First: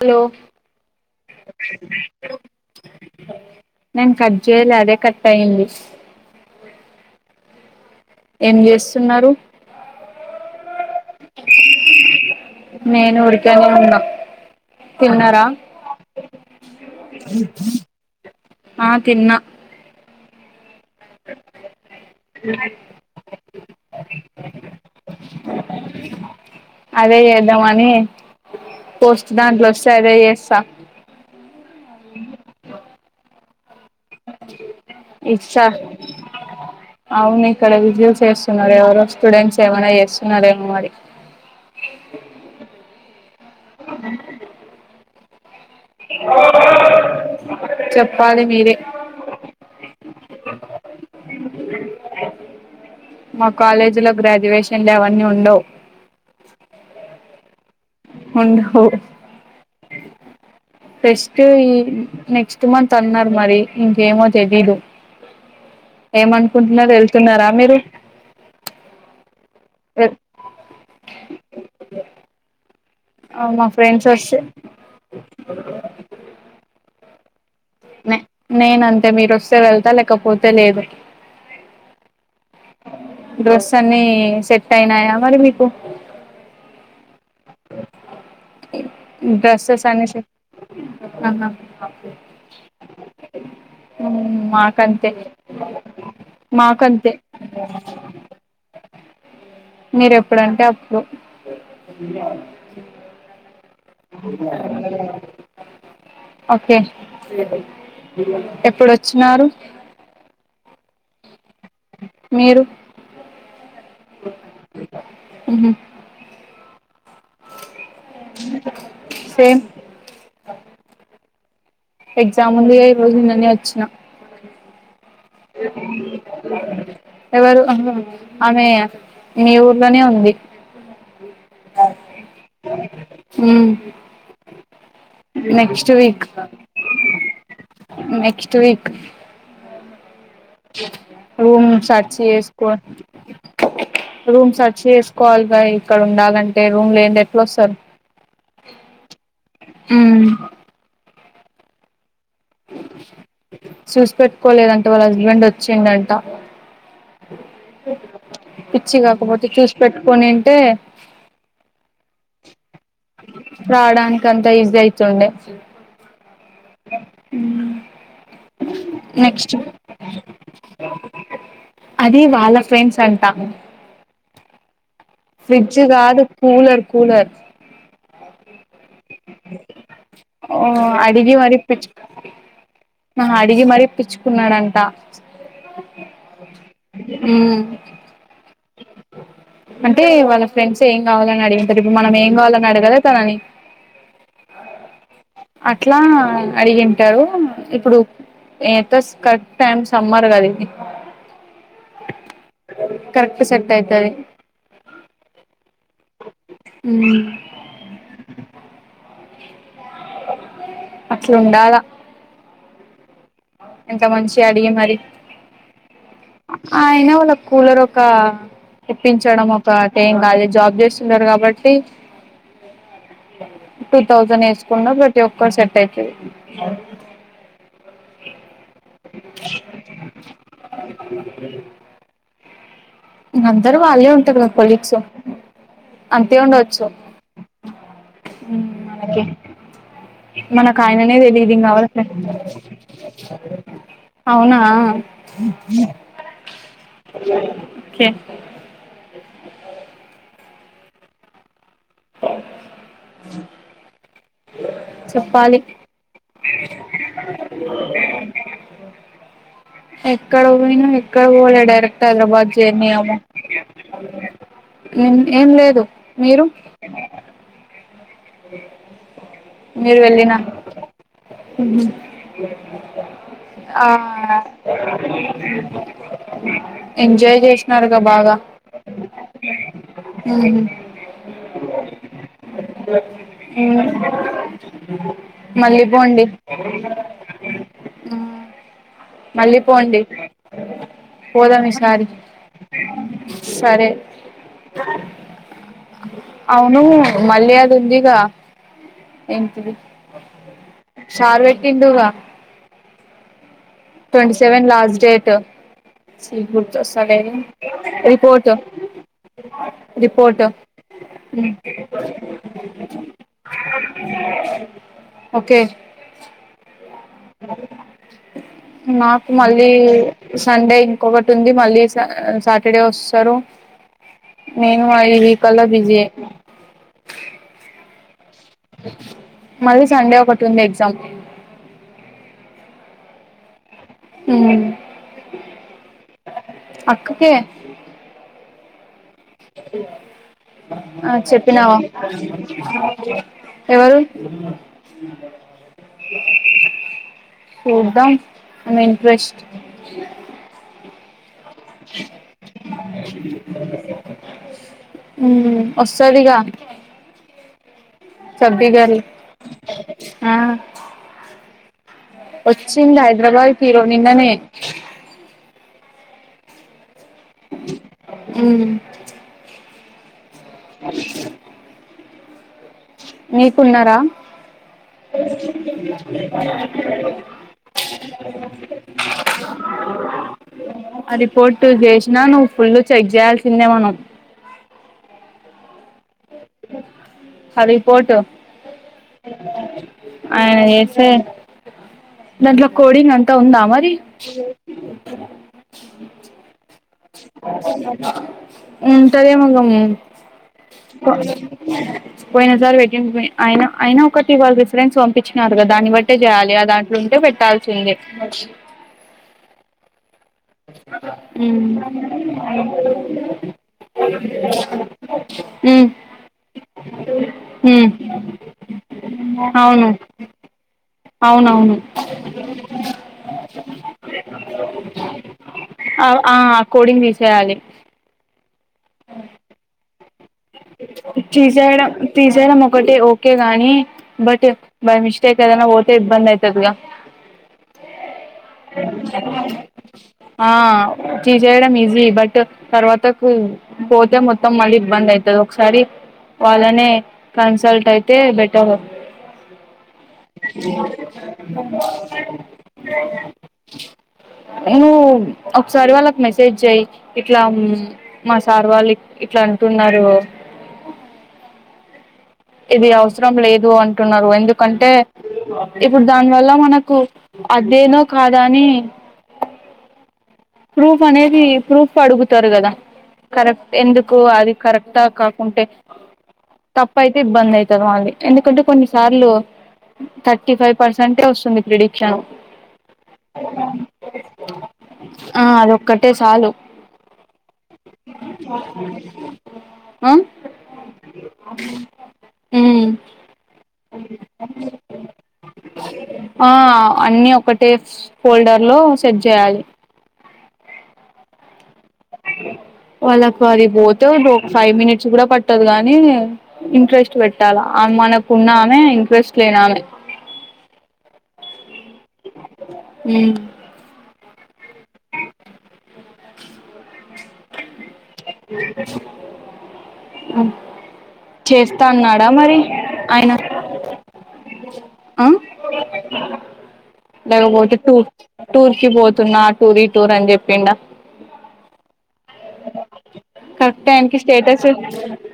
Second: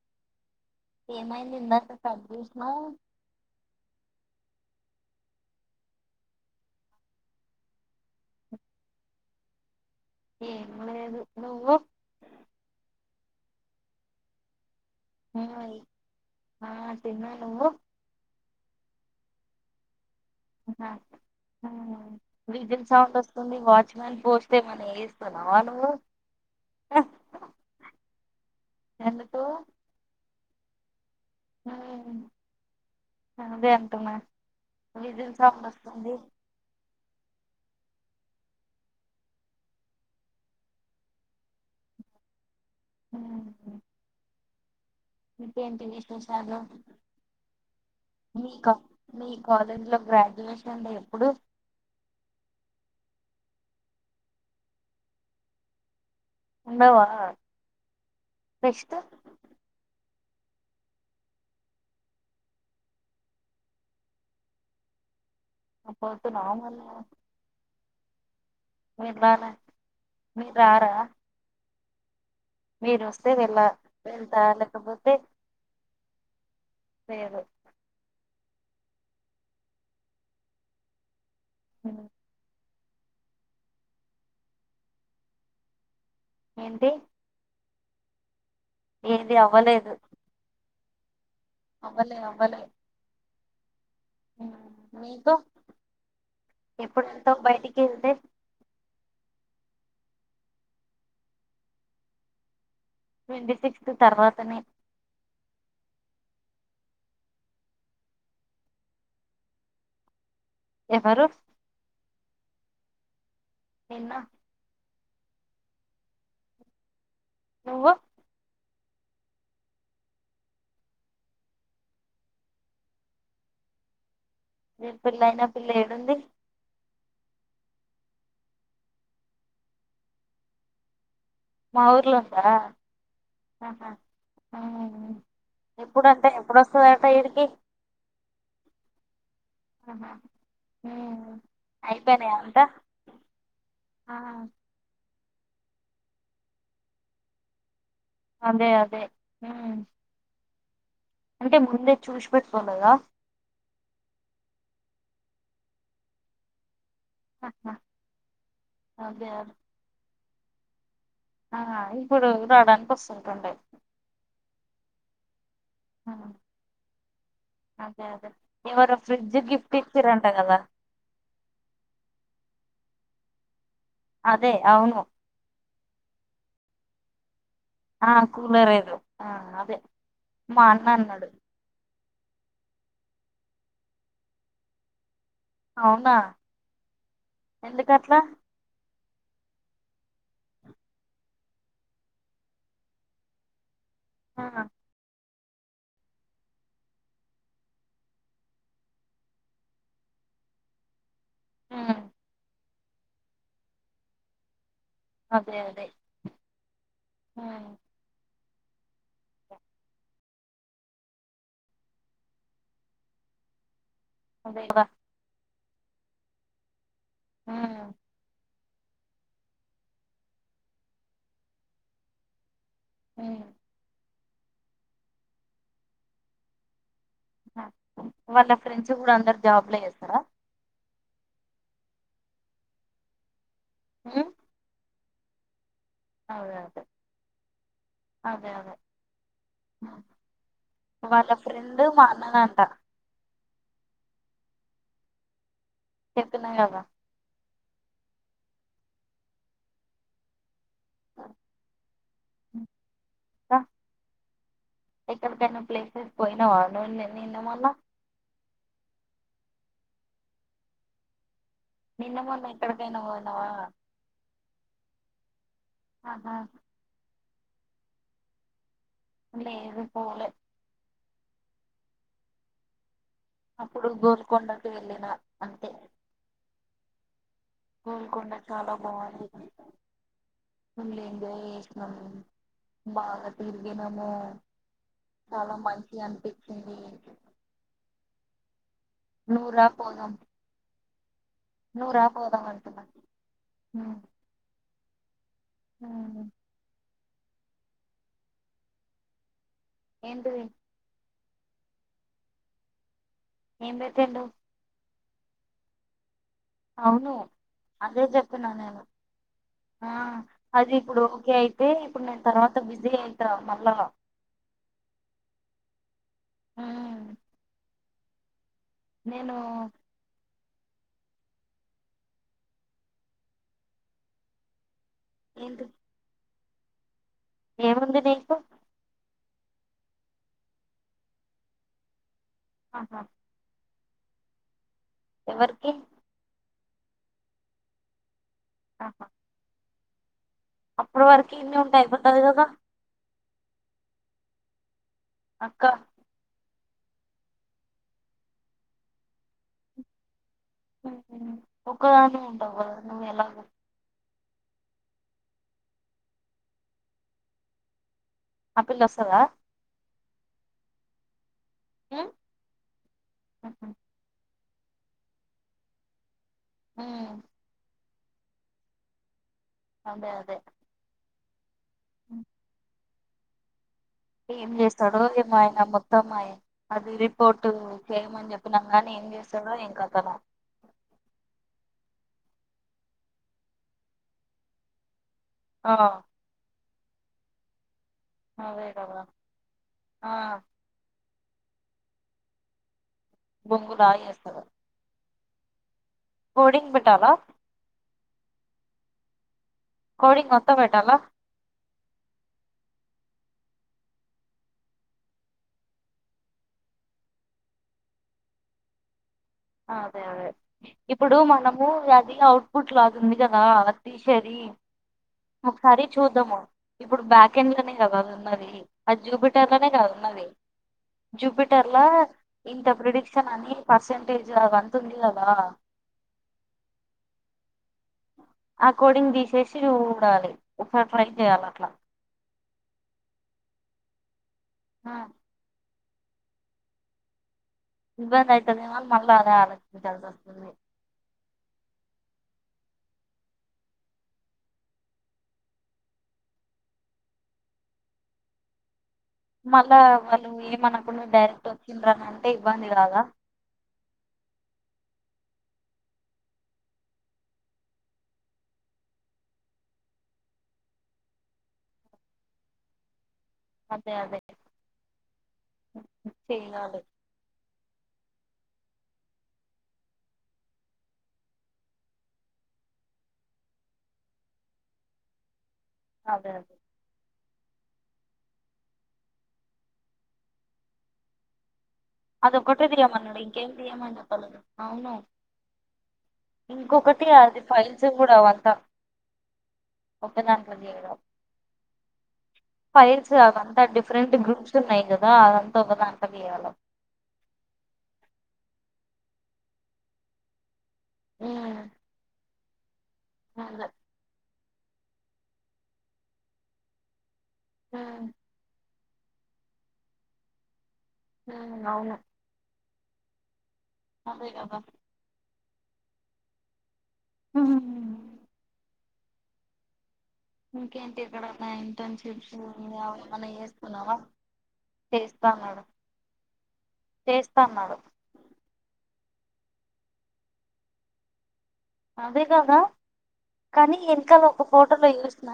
Hello ఏమైంది ఇందాక కటచేశావ్ చేయల అదే కట్ అయింది ఏం చేస్తున్నారు ఏమీ లేదు నువ్వు నేను ఊరకనే ఉన్న ఆ తిన్నా నువ్వు ఆ తిన్న ఆ విజల్ సౌండ్ వస్తుంది వాచ్ మై పోస్తే మన ఏమైనా వేయిస్తారా అదే చేద్దామని పోస్ట్ ఎందుకు దాంట్లో వస్తే అదే చేస్తా [inaudible] అదేఅంటనా విజిల్ సౌండ్ ఇచ్చా వస్తుంది అవును ఇక్కడ విజల్స్ చేస్తున్నారు ఎవరో స్టూడెంట్స్ ఏమైన్నా చేస్తున్నారేమో మరి హ [unintelligible] ఇంకేంటి విశేషాలు చెప్పాలి మీక మీకా మీరే మీ కాలేజీలో గ్రాడ్యుయేషన్ డే ఎప్పుడు మా కాలేజీలో గ్రాడ్యుయేషన్లు అవన్నీ ఉండవు ఉండవా ఉండు హో ఫెస్ట్ [inaudible] ఫెస్ట్ ఈ నెక్స్ట్ మంత్ అన్నార్ ఇంక్ ఏమో తెలిదు పోతున్నావా ఏమనుకుంట్ నర్ వెల్ తున్నారా మీరు రేప్ బా మీర్ రారా [inaudible] మీరు వస్తే వెల్ ల మా ఫ్రెండ్స్ వస్తే వెళ్తా లేకపోతే లేదు నేన్ అంతే మీరు వస్తే వెళ్తా లేకపోతే లేదు హాఁ డ్రస్ అన్ని సెట్ అయినాయా మరి మీకు ఏంటి ఏది హ్మ్ డ్రసేస్ అవ్వలేదు అన్ని సే ఆ హా అవ్ లే అవ్వలే అవ్వలే [inaudible] మాకంతే మీకు మాకంతే ఎప్పుడెల్ తవ్ బయటికి వెళ్తే [inaudible] మీర్ ఎప్పుడంటే up to twenty six [unintelligible] okay ఎప్పుడోచ్చినరూ ఎవరు మీరు నిన్న హుమ్ నువ్వు సేమ్ ఎగ్జామ్ ఉందిగా ఈరోజు నిన్ననే వచ్చినా నీ పెళ్ళైన పిల్ల ఏడుంది ఎవరు ఆహ్ ఆమె మీ ఊర్లోనే ఉంది మా ఊర్లో ఉందా! హుమ్ ఆహా ఎప్పుడంటే ఎప్పుడోస్తదట ఈడికి త్వి క్ ఆహా రూమ్ సర్ చ్ అయిపోయినాయా అంతా చేసుకొన్ ఆ, రూమ్ సెర్ చ్ చేస్ కోవాల్ గా ఇక్కడ ఉండాలంటే రూమ్ లేనింది ఎట్లోస్తారు అదే అదే హ్మ్ అంటే ముందే చూష్ పెట్టుకోలేదా చూస్ పెెట్టుకోలేదంటే వాళ్ళ హస్ బెండ్ వచ్చిండంట ఆహా పిచ్చి అదే కాకపోతే అదే చూసి పెట్టుకొని ఉంటే ఆ ఇప్పుడు రావడానికి వస్తుంటుండే టైజ్ గై [unintelligible] యిచుండే ఆ. అదే అదే ఎవరో ఫ్రిడ్జ్ నెక్స్ట్ గిఫ్ట్ ఇచ్చిరంటా కదా అది వాళ్ళ ఫ్రెండ్స్ అంటా అదే అవున్ ఫ్రిడ్జ్ కాదు కూలర్ కూలర్ ఆ కూలర్ ఏదో ఆ అదే మా అన్న అన్నాడు నాహ అడిగి మరి ఇపి చ్ కున్నాడంట అవునా ఎందుకట్లా అంటే వాళ్ళ ఫ్రెండ్సే ఏం కావాలని అడిగింటారు. ఇప్పుడు మనం ఏం కావాలని అడగలా తనని. ఆ అట్లా, అడిగింటారు. ఇప్పుడు, ఏటోస్ కరెక్ట్ టైమ్ సమ్మర్ గదిది. ఆ కరెక్ట్ సెట్ అయితాది. అదే అదే. మ్ ఉమ్ అట్లుండాల. ఇంత మంచిగా అదే అడిగి కదా మరి, అయినా వాళ్ళ కూలర్ ఉమ్ ఒక తెప్పించడం ఒక్క టేం కాదు. జాబ్ చేస్తున్నారు కాబట్టి, ఉమ్ టూ థౌజండ్ ఏసుకున్నా ప్రతి ఒక్కరు, సెట్ అయితది. ఆ వాళ్ళ ఫ్రెండ్స్ కూడ అందరు జాబ్ లె చేస్తారా? ఇంగ, అందరూ వాళ్ళే ఉమ్ ఉంటారు కద! కొలీగ్స్. అంతే అదే అదే ఉండవచ్చు. అదే అదే. మనకి మనకు ఆయననే వాళ్ళ తెలిదింగ ఫ్రెండ్ ఆవిడెట్ల మా అన్నదంట అవునా! చెప్తున్నా కదా! కె క ఎక్కడికైనా చెప్పాలి ప్లేసెస్ పోయినావ నువ్ నిన్న మొన్న. ఎక్కడ పోయినా ఎక్కడ పోలా. డైరక్ట్ నిన్న మొన్న హైదరాబాద్ జర్నీ ఎక్కడికైనా ఏమో. పోయినావా ఏం ఏం లేద్. ఆహా మీరు? లేదు పోలే. అ అప్పుడు ఆ. గోల్కొండకి వెళ్ళిన అంతే ఎంజాయ్. చేసినారుగా గోల్కొండ బాగా చాలా బాంది. ఫుల్ ఎంజాయ్ చేసినాం మేం చాలా మళ్ళీ మంచిగా పోండి. అనిపించింది నువ్వు మళ్ళీ రా పోండి. పోదాం పోదాం నువ్వు ఈసారి. రా పోదాం అంటున్నా సరే. ఆ అవును, మల్లి అదుందిగా! ఇం ఏంటిది సార్ వెట్టిండుగా ఏం పెట్టిండు ట్వంటీ సెవెన్ లాస్ట్ చేటు అవును అదే చెప్పిన రిపోర్ట్ నేను ఆ రిపోర్ట్ అది ఇప్పుడు ఓకే అయితే, ఇప్పుడు నేను తర్వాత బిజీ అయితా మళ్ళా. ఓకె ఆ నాకు నేను మళ్ళీ, సండే ఇంకొకటి ఉంది మళ్ళీ సా సాటర్డే వస్తారు. మే నువ్వా ఈ కల్ల ఏంటి బిజీ అయిపో ఏముంది దీంట్లో మళ్ళీ సండే ఒకటుంది ఎగ్జామ్. ఆహా మ్ ఎవరికి? అక్కకె. ఆహా అప్పటి ఆ వరకు ఇన్ని ఉంటే చెప్పినావా అయిపోతది కదా ఎవరు అక్క చూద్దాం ఉన్న ఇంట్రెస్ట్ ఒకగానీవే ఉంటావు గదా నువ్వు ఎలాగ మ్మ్ వస్తదిగా ఆ సబ్బి పిల్ల గారు వస్తదా ఆ ఉమ్ వచ్చింది హైదరాబాద్కి ఇరో నిన్ననే మ్మ్ మ్ అదే అదే [unintelligible] అ మీకున్నారా చేస్తాడో ఏమో ఆయన మొత్తం ఆయ- అది రిపోర్ట్ చేయమని చెప్పినాం గానీ ఏం చేస్తాడో ఏం కథనో [unintelligible] ఆ రిపోర్ట్ జేష్ నా నువ్వు ఫుల్లు చెగ్ చేయాల్సిందే మనం ఆ ఆ రిపోర్ట్ అదే కదా ఆ ఆయన చేసే దాంట్లో కోడింగ్ అంతా ఉందా బొంగులు మరి ఓడింగ్ బ ఉంటదేమో గా మ్ కోడింగ్ మొత్తం పెట్టాలా పోయిన సారి బేటింటిమి అయిన అయిన ఒకటి ఇవాళ్ళ రిఫరెన్స్ పంపించినారు గా దాన్ని బట్టే చేయాలి ఆ దాంట్లో ఉంటే పెట్టాల్సిందె అదే అదే ఇప్పుడు ఉమ్ మనము అది అవుట్ పుట్ లాగుంది గదా అది దీసేది ఒకసారి ఉమ్ చూద్దాము ఇప్పుడు బ్యాకెండ్ లోనే ఉమ్ గదా అది ఉన్నది ఆ జూపిటర్ లోనే గద అవును ఉన్నది జూపిటర్ల అవునవును ఇంత ప్రిడిక్షనని పర్సెంటేజ్ ఆ ఆ కోడింగ్ తీసేయాలి. ఆ కోడింగ్ తీసేసి జుడాలి తీసేయడం తీసేయడం ఒకటే ఓకే గాని బట్ ఆ, బై మిస్టేక్ ఏదన్నా బొతే ఇబందయితది గా ఇబ్బంది అవుతుందేమో అని మళ్ళీ అదే ఆలోచించాల్సి ఆ వస్తుంది తీసేయడం ఈజీ బట్ తర్వాత కు పోతే మొత్తం మళ్ళీ ఇబ్బంది అయి ఒకసారి వాళ్ళనే కన్సల్ట్ అయితే బెటర్ మళ్ళా వాళ్ళు ఏమనకుండా డైరెక్ట్ వచ్చిండ్రు ఆనంటే ఇబ్బంది గాదా మ్మ్ ఒకసారి వాళ్ళకి మెసేజ్ అయ్యి ఇట్లా మా సార్ వాళ్ళు ఇట్లా అంటున్నారు. ఇది అవు చడం లేదు అదే అదే అంటున్నారు ఎందుకంటే ఇప్పుడు దాని వల్ల చేయాలి అదే మనకు అదేనో కాదని ప్రూఫ్ అనేది ప్రూఫ్ అడుగుతారు గదా కరెక్ట్ ఎందుకు అది కరెక్ట్ అంతా కాకుంటే అదే తప్ప అయి ఇబ్బంది అయితది మళ్ళీ ఎందుకంటే కొన్నిసార్లు థర్టీ ఫైవ్ పర్సెంటే వస్తుంది క్రెడిట్ అదొక్కటే దియమన్నాడు ఇంకేం దియ్యమని చెప్పాలే అవును ఆ అదొక్కటే చాలు ఇంకొకటి అది ఫైల్స్ కూడా వంత ఓకా ధంత్లో ఎన్ అ ఫైల్స్ అదంతా డిఫరెంట్ గ్రూప్స్ ఉన్నాయి కదా అదంతా ఒకద అంట వయాల ఫ ఫోల్డర్ లో సెట్ చేయాలి వాళ్ళకు అది అదే పోతే ఒక ఫైవ్ మినిట్స్ కూడా పట్టదు కాగాని ఇంట్రెస్ట్ పెట్ట మనాకు ఉన్నామే ఇంట్రెస్ట్ లేనమే అవును ఉమ్ అధే కథ హు అ ఇంకేంటి ఎక్కడన్నా అన్నాడా ఇంటర్న్షిప్స్ మరి ఏమన్నా ఆయన చేస్తున్నావా ఆ చేస్తాన్నాడు లే బతే చేస్తాన్నాడు టూ తూర్కి బోత్ వస్తున్నా టూర్ టూర్ అని చెప్పిడా అధే కథ కానీ కరెక్ట్ టైం కి వెనకాల ఒక స్టేటస్ ఫోటోలో చూసిన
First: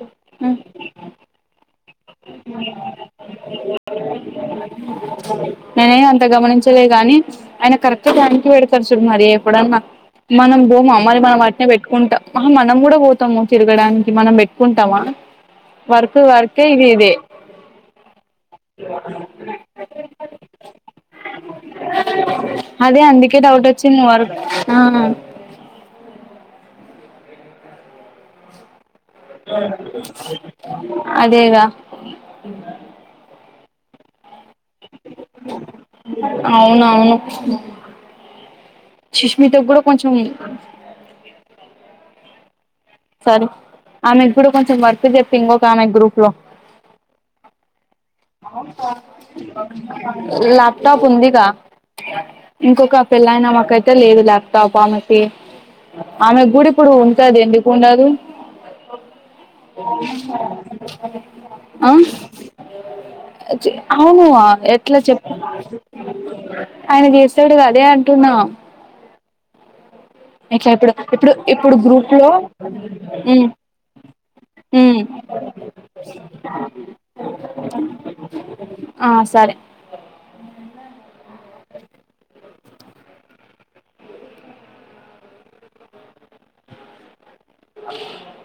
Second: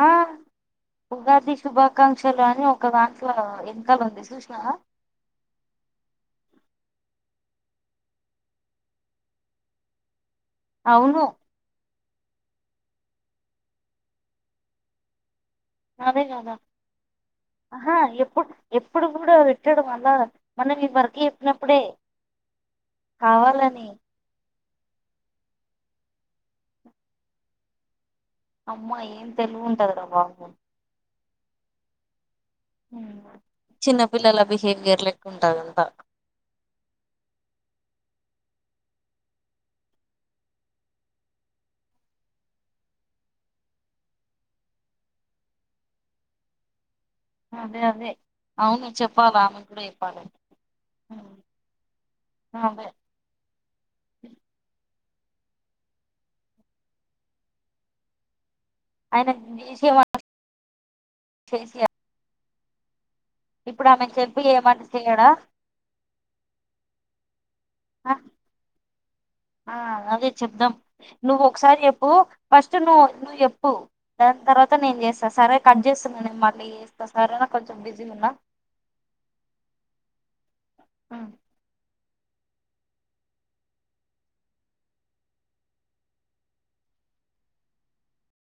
ఆ ఉగాది శుభా ఉంది చూసినావా నేనే అంత గమనించలేగా కానీ ఆయన కరెక్ట్గా దానికి పెడతారు చు మరి ఎప్పుడ మనం బోమా మరి అవును మనం వాటినేట్ ఉంటా మనం కూడా పోతాము తిరగడానికి మనం పెట్టుకుంటామా వర్క్ అదే కదా వర్క్ ఇది ఇదే ఆహా ఎప్పుడు ఎప్పుడు కూడా పెట్టడం అలా మనం ఈ వర్క్ చెప్పినప్పుడే అదే అందుకే డౌట్ కావాలని వచ్చింది నువ వరకు అమ్మా ఏం తెలివి ఉంటది రా బాబు అధేగా చిన్నపిల్లల బిహేవ్ర్లే అవును అవును సీష్మిత కూడా కూడా కొంచం సరే ఆమెకి కూడా కొంచెం వర్క్ చెప ఇంకొక ఆమె గ్రూప్ లో అదే అదే అవును చెప్పాలి ఆమెకు కూడా చెప్పాలి ల్యాప్టాప్ ఉందిగా అదే ఇంకొక పెళ్లయినా మాకైతే లేదు ల్యాప్‌టాప్ ఆమె ఆమె గుడి ఇప్పుడు ఉంటది ఎందుకు ఉండదు ఆయన చేసేయమంటే ఆ చేసియాలి ఇప్పుడు ఆమెకు అవును చెప్పి చేయమంటే అట్లా చేయడా చెప్పు అయన చెస్టు చూడు అధే అంటున్న [inaudible] ఆ అదే చెప్దం ఇప్పుడు నువ్వు ఇప్పుడు ఒకసారి చెప్పు గ్రూప్ లో ఫస్ట్ నువ్ నువ్వు ఉమ్ చెప్పు దాని తర్వాత మొత్తం ఉమ్ నేన్ చేస్తా సరే కట్ చేస్తున్నాను నేను మళ్ళీ చేస్తా సరేనా కొంచెం బిజీగా ఉన్నా అ సరే అవు [inaudible]